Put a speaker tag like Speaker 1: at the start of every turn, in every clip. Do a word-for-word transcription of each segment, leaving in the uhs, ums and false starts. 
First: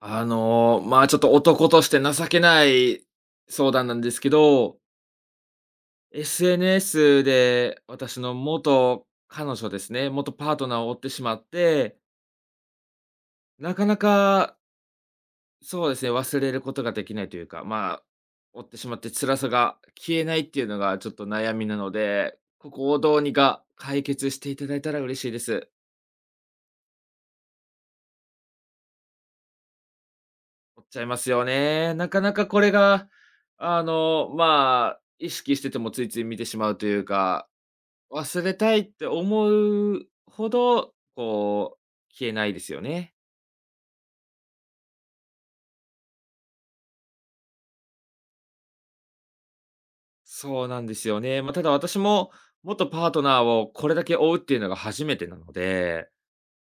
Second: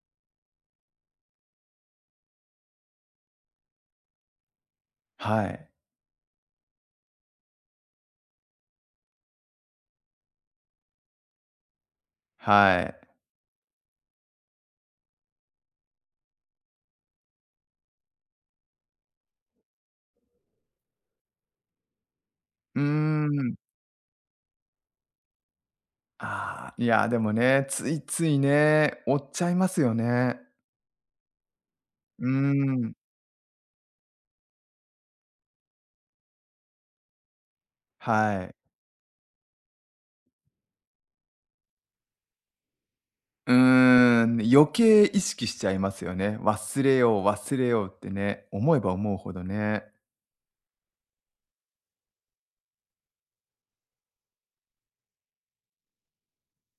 Speaker 1: あのまあ、ちょっと男として情けない相談なんですけど。
Speaker 2: はい。
Speaker 1: SNS で、私の元彼女ですね、元パートナーを追ってしまって
Speaker 2: はい。
Speaker 1: なかなかそうですね、忘れることができないというか、まあ追ってしまって、辛さが消えないっていうのがちょっと悩みなので、こ
Speaker 2: うー
Speaker 1: こをどうに
Speaker 2: ん。
Speaker 1: か解決していただいたら嬉しいです。
Speaker 2: ああ、いや、でもね、ついついね、追っちゃいますよね。
Speaker 1: 追っちゃいますよね。なか
Speaker 2: うー
Speaker 1: なかこれ
Speaker 2: ん。
Speaker 1: があのまあ、意識しててもついつい見てしまうというか、忘
Speaker 2: はい。
Speaker 1: れたいって思うほど、こう、消えないですよね。
Speaker 2: うーん、余計意識しちゃいますよね。忘れよう、忘れようってね、思えば思うほどね。
Speaker 1: そうなんですよね。まあただ私も、元パートナーをこれだけ追うっていうのが初めてなので、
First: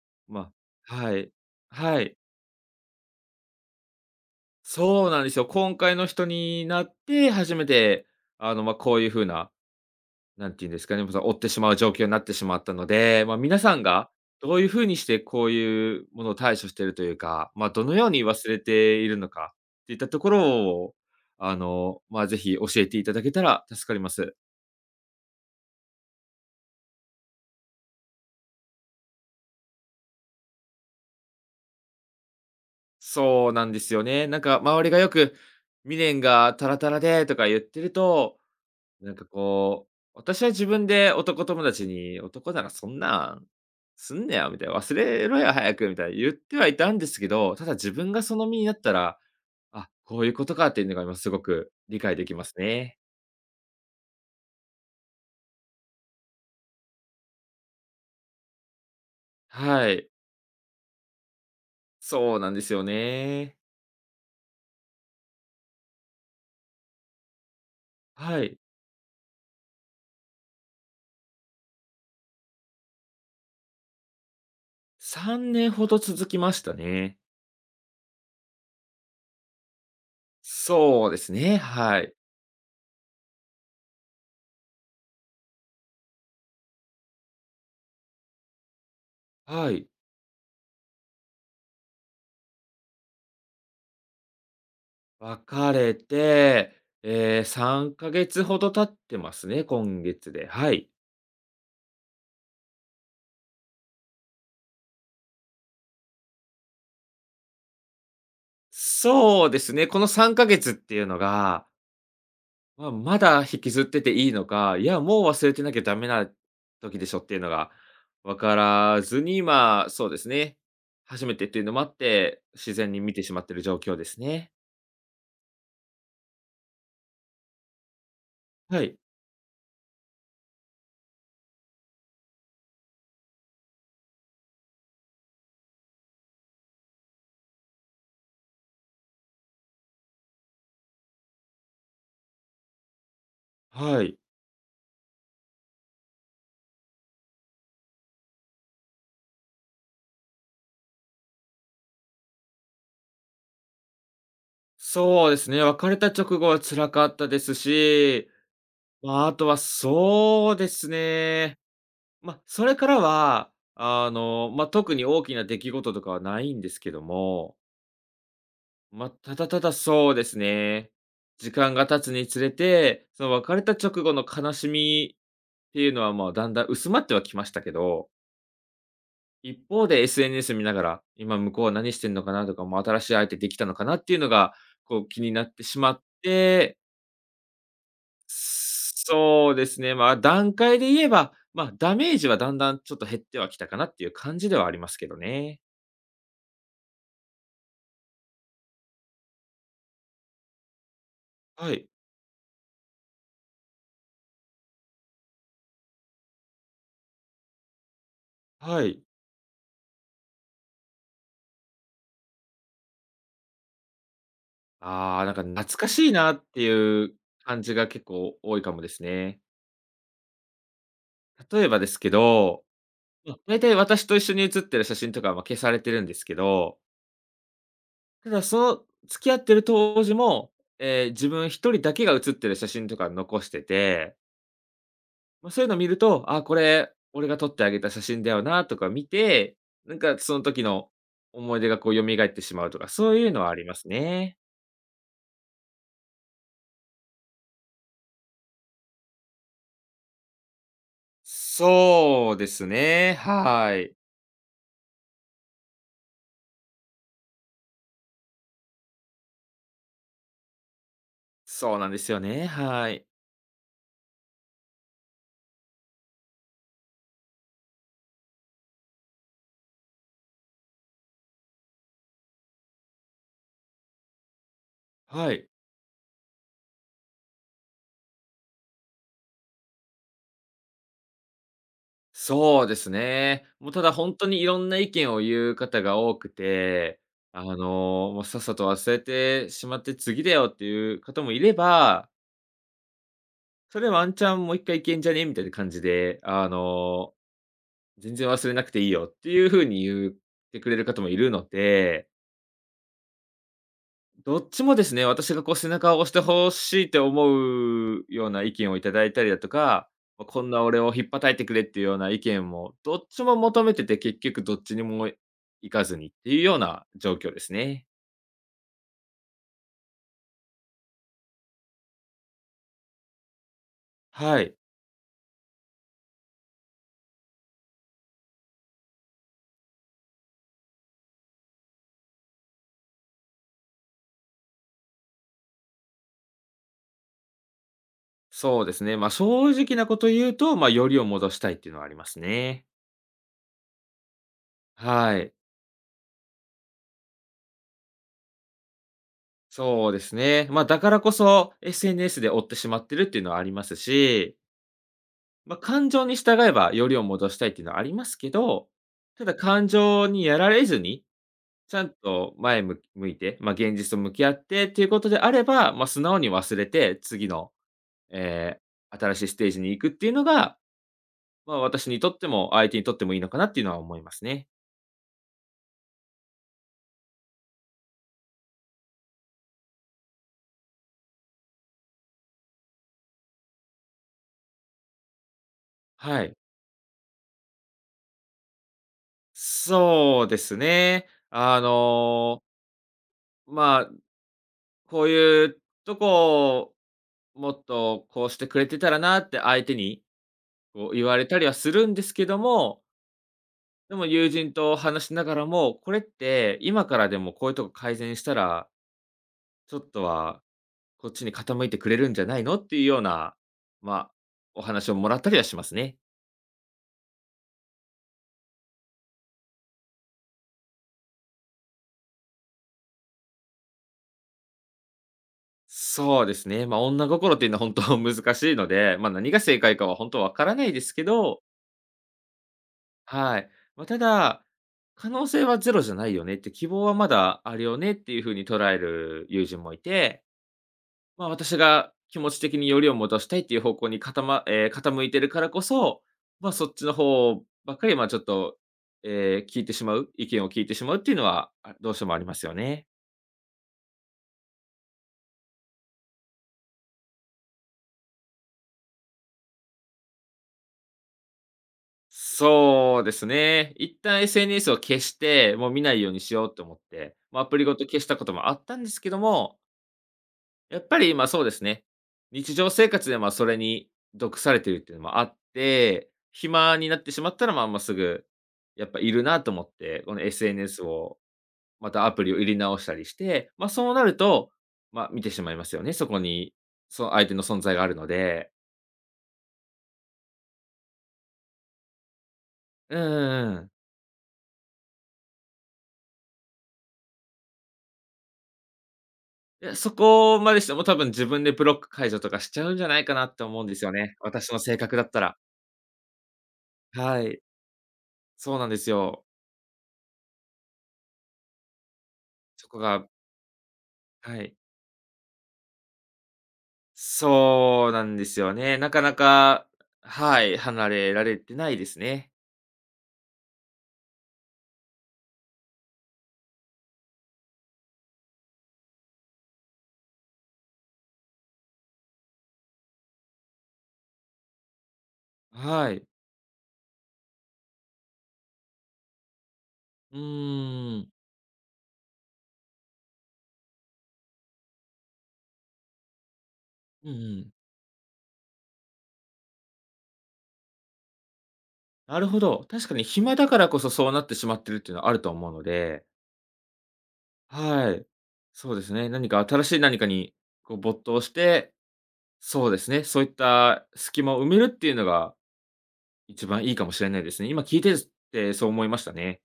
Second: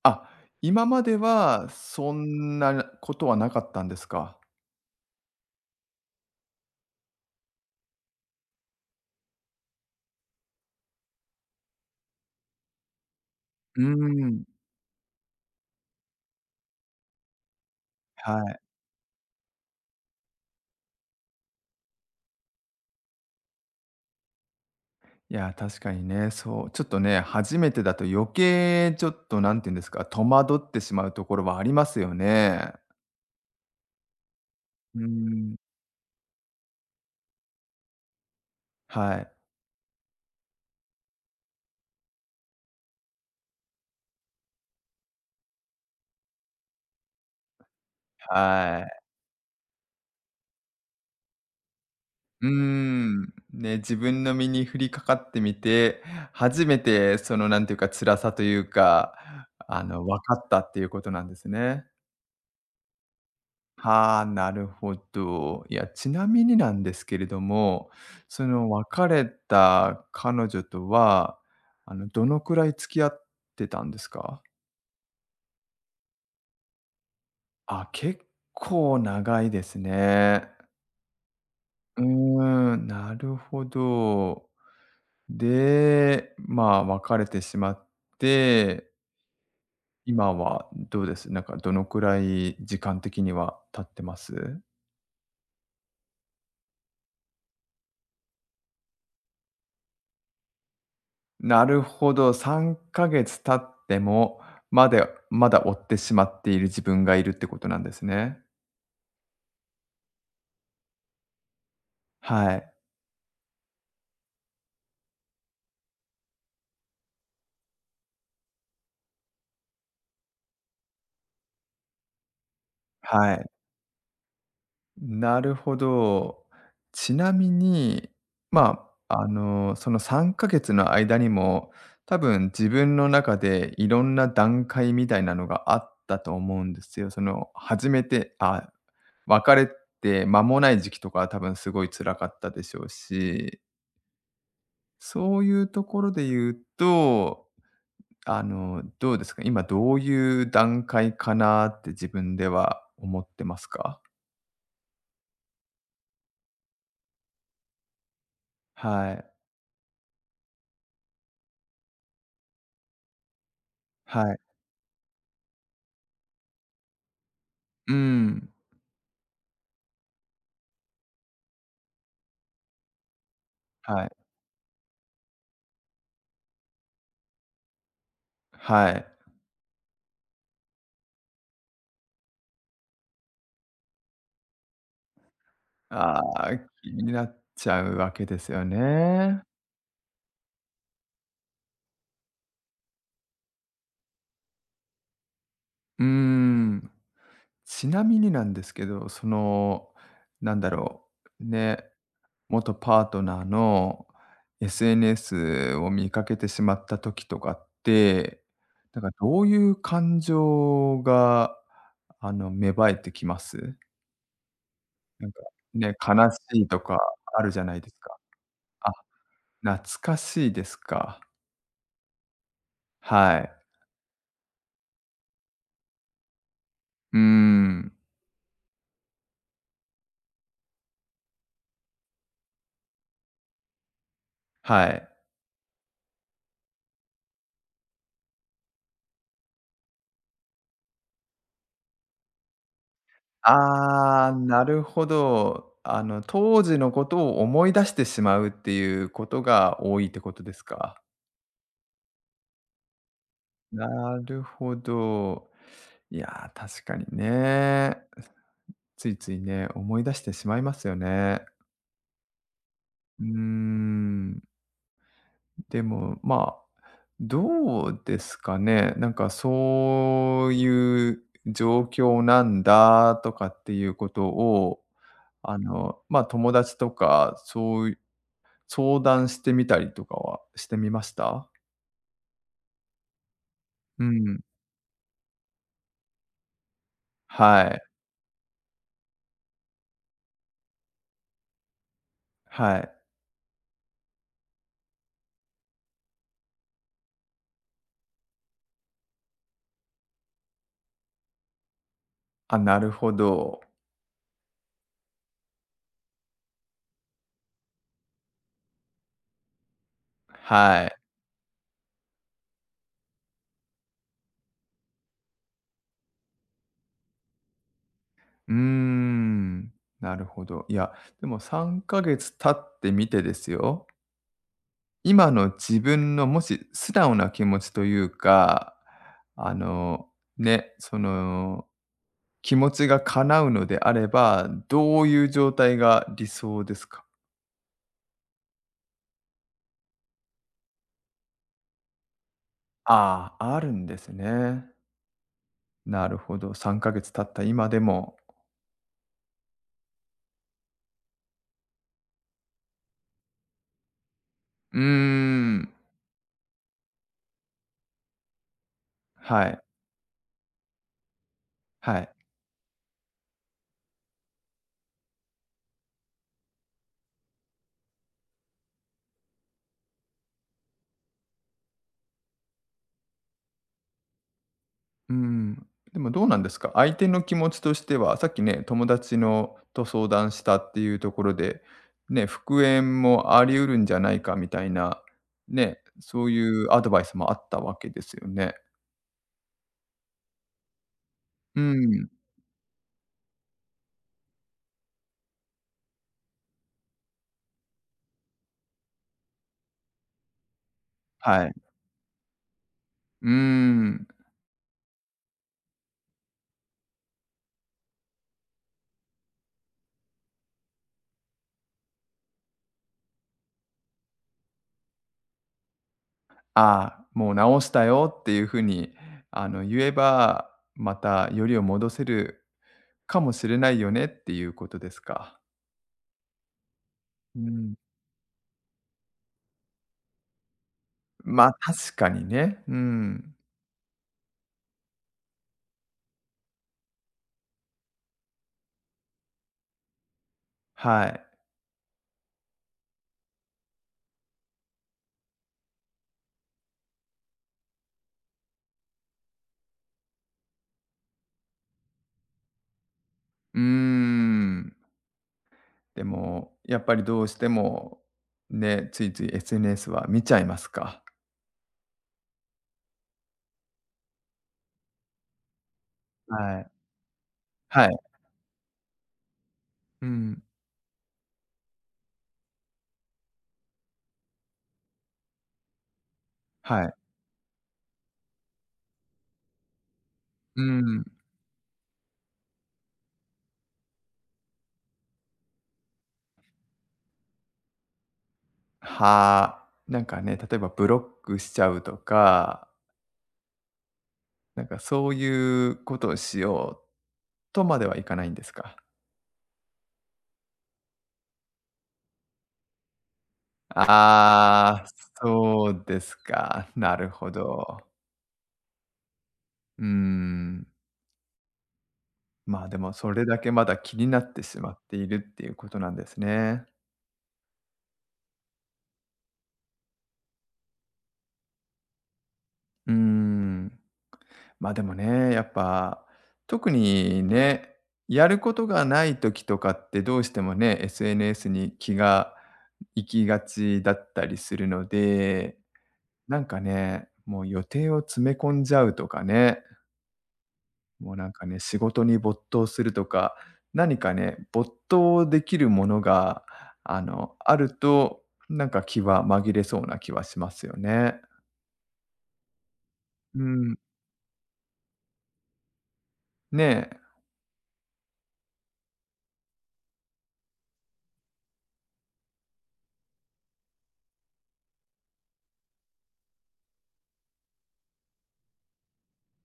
Speaker 2: あ、
Speaker 1: ま
Speaker 2: 今まで
Speaker 1: はい、
Speaker 2: は
Speaker 1: は
Speaker 2: そ
Speaker 1: い。
Speaker 2: んなことはなかったんですか？
Speaker 1: そうなんですよ。今回の人になって初めて、あのま、こういうふうな、なんて言うんですかね、ぶざ追ってしまう状況になってしまったので、まあ皆さん
Speaker 2: うー
Speaker 1: が、
Speaker 2: ん。
Speaker 1: どういうふうにしてこういうものを対処してるというか、まあどのように
Speaker 2: は
Speaker 1: 忘れ
Speaker 2: い。
Speaker 1: ているのか、っていったところを、あのまあ、ぜひ教えていただけたら助かります。
Speaker 2: いや、確かにね、そう、ちょっとね、初めてだと余計ちょっとなんて言うんですか、戸惑ってしまうところはありますよね。
Speaker 1: そうなんですよね。なんか周りが
Speaker 2: うー
Speaker 1: よく、
Speaker 2: ん。
Speaker 1: 「未練がたらたらで」とか言ってると、なん
Speaker 2: は
Speaker 1: か
Speaker 2: い。
Speaker 1: こう、私は自分で男友達に、「男ならそんなん、すんなよ」みたいな、「忘れろよ早く」みたいな言ってはいたんですけど、ただ自分がその身にな
Speaker 2: は
Speaker 1: った
Speaker 2: い。
Speaker 1: ら、あ、こういうことかっていうのが、今すごく理解できま
Speaker 2: うー
Speaker 1: すね。
Speaker 2: ん、ね、自分の身に降りかかってみて、初めてそのなんていうか、辛さというか、あ
Speaker 1: は
Speaker 2: の
Speaker 1: い。
Speaker 2: わかったっていうことなんですね。
Speaker 1: そうなんですよね。
Speaker 2: はあ、なるほど。いや、ちなみになんですけれども、
Speaker 1: は
Speaker 2: そ
Speaker 1: い。
Speaker 2: の別れた彼女とは、あのどのくらい付き合ってたんですか？
Speaker 1: さんねんほど続きましたね。
Speaker 2: あ、結構長いですね。
Speaker 1: そうですね、は
Speaker 2: う
Speaker 1: い。
Speaker 2: ーん、なるほど。で、まあ、別れてしまって
Speaker 1: はい。
Speaker 2: 今はどうです？なんかどの位、時間的には経ってます？
Speaker 1: 別れて、ええ、さんかげつほど経ってますね、今月で、はい。
Speaker 2: なるほど、さんかげつ経っても、までまだ追ってしまっている自分がいるってことなんですね。
Speaker 1: そうですね、このさんかげつっていうのが
Speaker 2: はい。
Speaker 1: まあまだ引きずってていいのか、いやもう忘れてなきゃだめな時でしょっていうのがわからずに、まあそうですね、初めてっていうのもあって、自然に見てし
Speaker 2: は
Speaker 1: まっ
Speaker 2: い。
Speaker 1: てる状況ですね。
Speaker 2: なるほど。ちなみに、
Speaker 1: は
Speaker 2: ま
Speaker 1: い。
Speaker 2: あ、あの、そのさんかげつの間にも、多分自分の中でいろんな段階みたいなのがあったと思うんですよ。その、初めて、あ、別れて間もない時期とかは多分すごい辛かったでしょうし。
Speaker 1: はい。
Speaker 2: そういうところで言うと、あの、どうですかね、今どういう段階かなって自分では思ってますか？
Speaker 1: そうですね、別れた直後は辛かったですし。
Speaker 2: はい。
Speaker 1: まあ、あとはそうですね。ま、それからは、あ
Speaker 2: はい。
Speaker 1: の、ま、特に大きな出来事とかはないんですけども。
Speaker 2: うん。
Speaker 1: ま、ただただそうですね、時間が経つにつれて、その別れた直
Speaker 2: はい。
Speaker 1: 後の悲しみっていうのは、まあ、だんだん薄まってはきましたけど。
Speaker 2: はい。
Speaker 1: 一方で SNS 見ながら、今向こうは何してんのかなとか、もう新しい相手できたのかなっていうのが、こう気になってしまっ
Speaker 2: ああ、
Speaker 1: て。
Speaker 2: 気になっちゃうわけですよね。
Speaker 1: そうですね、まあ、段階で言えば、まあ、ダメージはだんだんちょっと減ってはきたかなっていう感じではありますけどね。
Speaker 2: うーん、ちなみになんですけど、その、なんだろう、
Speaker 1: は
Speaker 2: ね、
Speaker 1: い。
Speaker 2: 元パートナーの SNS を見かけてしまった時とかって、
Speaker 1: は
Speaker 2: なん
Speaker 1: い。
Speaker 2: かどういう感情があの、芽生えてきます？
Speaker 1: ああ、
Speaker 2: な
Speaker 1: な
Speaker 2: ん
Speaker 1: んか懐かしい
Speaker 2: か、ね、悲
Speaker 1: なって
Speaker 2: しいとか
Speaker 1: いう
Speaker 2: あるじ
Speaker 1: 感
Speaker 2: ゃ
Speaker 1: じ
Speaker 2: ない
Speaker 1: が
Speaker 2: です
Speaker 1: 結
Speaker 2: か。
Speaker 1: 構多いかもで
Speaker 2: あ、
Speaker 1: すね。
Speaker 2: 懐かしいですか。
Speaker 1: 例えばですけど、ま、
Speaker 2: はい。
Speaker 1: 大体私と一緒に写ってる写真とかは、ま、消されてるんですけど。
Speaker 2: うーん。
Speaker 1: ただその、付き合ってる当時も、ええ、自分一人だけが写ってる写真とか残してて
Speaker 2: はい。
Speaker 1: ま、そういうの見ると、「ああこれ、俺が撮ってあげた写真だよな」とか見て、なんかそん時の思い出がこう蘇ってしまうとか、そういうのはあります
Speaker 2: ああ、
Speaker 1: ね。
Speaker 2: なるほど。あの、当時のことを思い出してしまうっていうことが多いってことですか？
Speaker 1: そうですね、はい。
Speaker 2: なるほど。いや、確かにね。ついついね、思い出してしまいますよね。
Speaker 1: そうなんですよね、はい。
Speaker 2: うーん。でも、まあ、どうですかね、なんかそういう状況なんだとかっていうことを、
Speaker 1: はい。
Speaker 2: あの、ま、友達とか、そう相談してみたりとかはしてみました？
Speaker 1: そうですね。もうただ
Speaker 2: う
Speaker 1: ほんとに、
Speaker 2: ん。
Speaker 1: いろんな意見を言う方が多くて、あの、
Speaker 2: はい。
Speaker 1: もうさっさと忘れてしまって、次だよっていう方もいれば
Speaker 2: はい。
Speaker 1: 「それワンチャン、もういっかい行けんじゃね？」みたいな感じで、あの、「全然忘れなくていいよ」っていうふうに言ってくれる方もいるので。
Speaker 2: あ、なるほど。
Speaker 1: どっちもですね。私がこう背中を押してほしいって、思うような意見をいただいたりだとか。まあこんな俺
Speaker 2: は
Speaker 1: を
Speaker 2: い。
Speaker 1: 引っぱたいてくれっていうような意見も、どっちも求めてて、結局どっちにも行かずにっていうような、状況ですね。
Speaker 2: うーん、なるほど。いや、でもさんかげつ経ってみてですよ。
Speaker 1: はい。
Speaker 2: 今の自分のもし素直な気持ちというか、あの、ね、その、気持ちが叶うのであれば、どういう状態が理想ですか？
Speaker 1: そうですね、ま、正直なこと言うと、ま、よりを戻したいっていうのはありますね。
Speaker 2: ああ、あるんですね。
Speaker 1: はい。
Speaker 2: なるほど、さんかげつ経った今でも。
Speaker 1: そうですね。ま、だからこそ、SNS で追ってしまってるっていうのはありますし。
Speaker 2: うんうん
Speaker 1: ま、
Speaker 2: うん。
Speaker 1: 感情に従えば、よりを戻したいっていうのはありますけど、ただ
Speaker 2: はい。
Speaker 1: 感情にやられずに、ちゃん
Speaker 2: はい。
Speaker 1: と前向き向いて、まあ、現実と向き合ってっていうことであれば、まあ、素直に忘れて、次の、ええ、新しいステージに行くっていうのが、まあ、私にとっても、相手にとってもいいのかなっていうのは思いますね。
Speaker 2: うん、でもどうなんですか。相手の気持ちとしては、さっきね、友達のと相談したっていうところで、ね、復縁もあり得るんじゃないかみたいな、ね、
Speaker 1: は
Speaker 2: そう
Speaker 1: い。
Speaker 2: いうアドバイスもあったわけですよね。
Speaker 1: そうですね、あ
Speaker 2: うん。
Speaker 1: のまあ、こういうとこ、もっとこうしてくれてたらなって、相手に、こう言われた
Speaker 2: は
Speaker 1: りは
Speaker 2: い。
Speaker 1: するんですけども
Speaker 2: うー
Speaker 1: でも
Speaker 2: ん。
Speaker 1: 友人と話しながらも、これって今からでも、こういうとこ改善したらちょっとはこっちに傾いてくれるんじゃないの、っていうような、まあ、お話をもらったりはしますね。
Speaker 2: ああ、もう直したよっていう風にあの言えば、またよりを戻せるかもしれないよねっていうことですか。
Speaker 1: そうですね、ま、女心っ
Speaker 2: う
Speaker 1: てい
Speaker 2: ー
Speaker 1: うのはほん
Speaker 2: ん。
Speaker 1: と、難しいので、ま、何が正解かは、ほんと分からないですけど
Speaker 2: ま、確かにね、うん。
Speaker 1: はい。ま、ただ、可能性はゼロじゃないよねって、希望はまだあるよねっていう風に捉える友人もいて、
Speaker 2: はい。
Speaker 1: ま、私が気持ち的によりを戻したいっていう方向にかたまええ、傾いているからこそ、ま、そっちの方ばっかり、ま、ちょっと、ええ、聞いてしまう意見を聞いてしまうっていうのは、あ、どうしてもありますよね。
Speaker 2: うーん。でも、やっぱりどうしても、ね、ついつい SNS は見ちゃいますか。
Speaker 1: そうですね。一旦 SNS を消して、もう見ないようにしよう
Speaker 2: は
Speaker 1: と
Speaker 2: い。
Speaker 1: 思って、ま、アプリごと
Speaker 2: はい。
Speaker 1: 消したこともあったんですけども
Speaker 2: うん。
Speaker 1: やっぱり、ま、そうですね。日常生活で、ま、それに毒されているっていうのもあって、暇
Speaker 2: は
Speaker 1: に
Speaker 2: い。
Speaker 1: なってしまったら、まあ、もうすぐ、やっぱいるなと思って、この
Speaker 2: うん
Speaker 1: SNS
Speaker 2: うん。
Speaker 1: を、またアプリを入れ直したりして、ま、そうなると、ま、見てしまいますよね。そこに、その相手の存在があるので。
Speaker 2: はあ。なんかね、例えばブロックしちゃうとか
Speaker 1: うんうんうん。
Speaker 2: なんかそうゆうことをしよう、とまではいかないんですか？
Speaker 1: いや、そこまでしても多分自分でブロック解除とかしちゃうんじゃないかなって思うんですよね、私の性
Speaker 2: ああ、
Speaker 1: 格だったら。
Speaker 2: そうですか。なる
Speaker 1: は
Speaker 2: ほ
Speaker 1: い。
Speaker 2: ど。
Speaker 1: そうなんですよ。
Speaker 2: うーん。ま
Speaker 1: そ
Speaker 2: あ、
Speaker 1: こ
Speaker 2: でも
Speaker 1: が
Speaker 2: それだけまだ気になっ
Speaker 1: は
Speaker 2: て
Speaker 1: い。
Speaker 2: しまっているっていうことなんですね。
Speaker 1: そうなんですよね。なかなか、はい、離れられてないですね。
Speaker 2: うーん。まあ、でもね、やっぱ、特にね、やることがない時とかってどうしてもね、SNS に気が行きがちだったりするので、
Speaker 1: はい。
Speaker 2: なんかね、もう予定を詰め込んじゃうとかね。
Speaker 1: うん。
Speaker 2: もうなんかね、仕事に没頭するとか、何かね、没頭できるものがあ
Speaker 1: うんう
Speaker 2: の、
Speaker 1: ん。
Speaker 2: あると、なんか気は紛れそうな気はしますよね。
Speaker 1: なるほど。確かに暇
Speaker 2: う
Speaker 1: だから
Speaker 2: ん。
Speaker 1: こそ、そうなってしまってるっていうのはあると思うので
Speaker 2: ねえ。
Speaker 1: はい。そうですね。何か新しい何かにこう没頭して、そうですね、そういった隙間を埋めるっていうのが、一番いいかもしれないですね。今聞いてずてそう思いましたね。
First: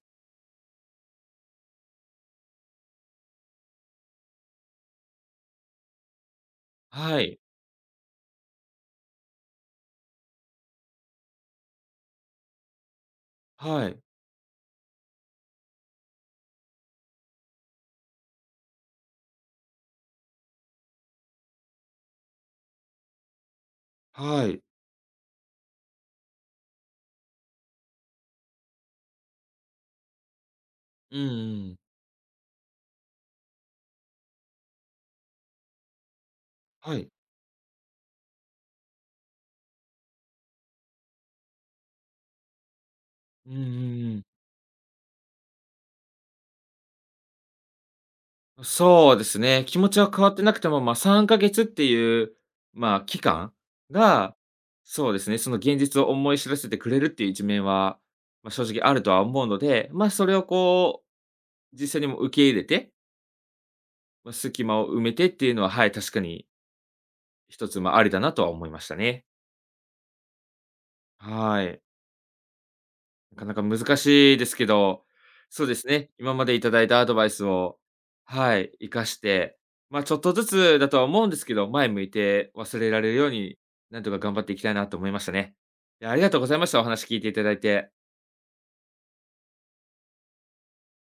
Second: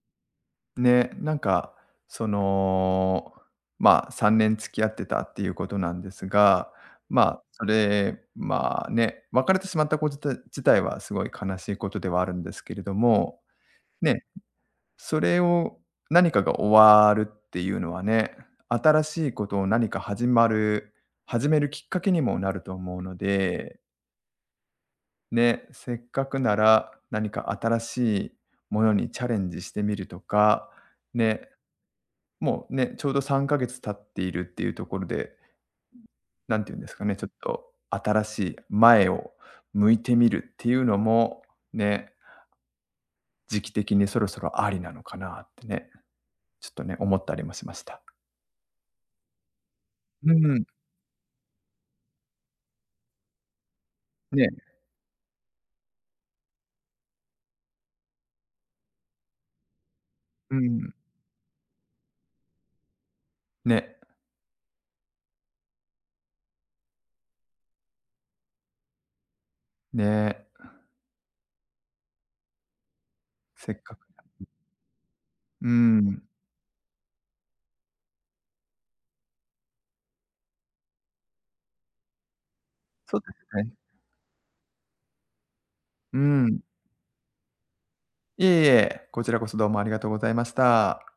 Speaker 2: ね、なんか、その、まあ、さんねん付き合ってたっていうことなんですが、
Speaker 1: は
Speaker 2: ま
Speaker 1: い。
Speaker 2: あ、それ、まあ、ね、別れてしまったこじた自体はすごい悲しいことではあるんですけれども、
Speaker 1: はい。
Speaker 2: ね、ん、それを何かが終わるっていうのはね、新しいことを何か始まる始めるきっかけにもなると思うので。
Speaker 1: はい。
Speaker 2: ね、せっかくなら、何か新しいものにチャレンジしてみるとか、
Speaker 1: うんうん
Speaker 2: ね、
Speaker 1: うん。
Speaker 2: もう、ね、ちょうどさんかげつ経っているっていうところで、うん、なんて言うんです
Speaker 1: は
Speaker 2: か
Speaker 1: い。
Speaker 2: ね、ちょっと新しい前を向いてみるっていうのも、ね。
Speaker 1: うんうん
Speaker 2: 時期的に
Speaker 1: う
Speaker 2: そ
Speaker 1: ん。
Speaker 2: ろそろありなのかなってね、ちょっとね、思ったりもしました。
Speaker 1: うそうですね。気持ちは変わ
Speaker 2: う
Speaker 1: ってなく
Speaker 2: ん。
Speaker 1: ても、まあさんかげつっていう、まあ期間が、
Speaker 2: ね。
Speaker 1: そうですね、その現実を思い知らせてくれるっていう一面は、まあ正直あるとは思うので、まあそれを
Speaker 2: うん。
Speaker 1: こう、実際にもう受け入れて
Speaker 2: ね。
Speaker 1: もう、隙間を埋めてっていうのは、はい、確かに一つ、ま、ありだなとは思いましたね。
Speaker 2: ね。
Speaker 1: はい。なかなか
Speaker 2: せっ
Speaker 1: 難
Speaker 2: かく
Speaker 1: しいで
Speaker 2: [unintelligible]
Speaker 1: すけど、そう
Speaker 2: うー
Speaker 1: ですね、
Speaker 2: ん。
Speaker 1: 今までいただいたアドバイスを、はい、活かして、まあちょっとずつだとは思うんですけど、前向いて忘れられる
Speaker 2: そう
Speaker 1: よ
Speaker 2: で
Speaker 1: う
Speaker 2: す
Speaker 1: に、
Speaker 2: ね。
Speaker 1: なんとか頑張っていきたいなと思いましたね。いや、あ
Speaker 2: うー
Speaker 1: りがとうござい
Speaker 2: ん。
Speaker 1: ました、お話聞いていただいて。
Speaker 2: いえいえ、こちらこそどうもありがとうございました。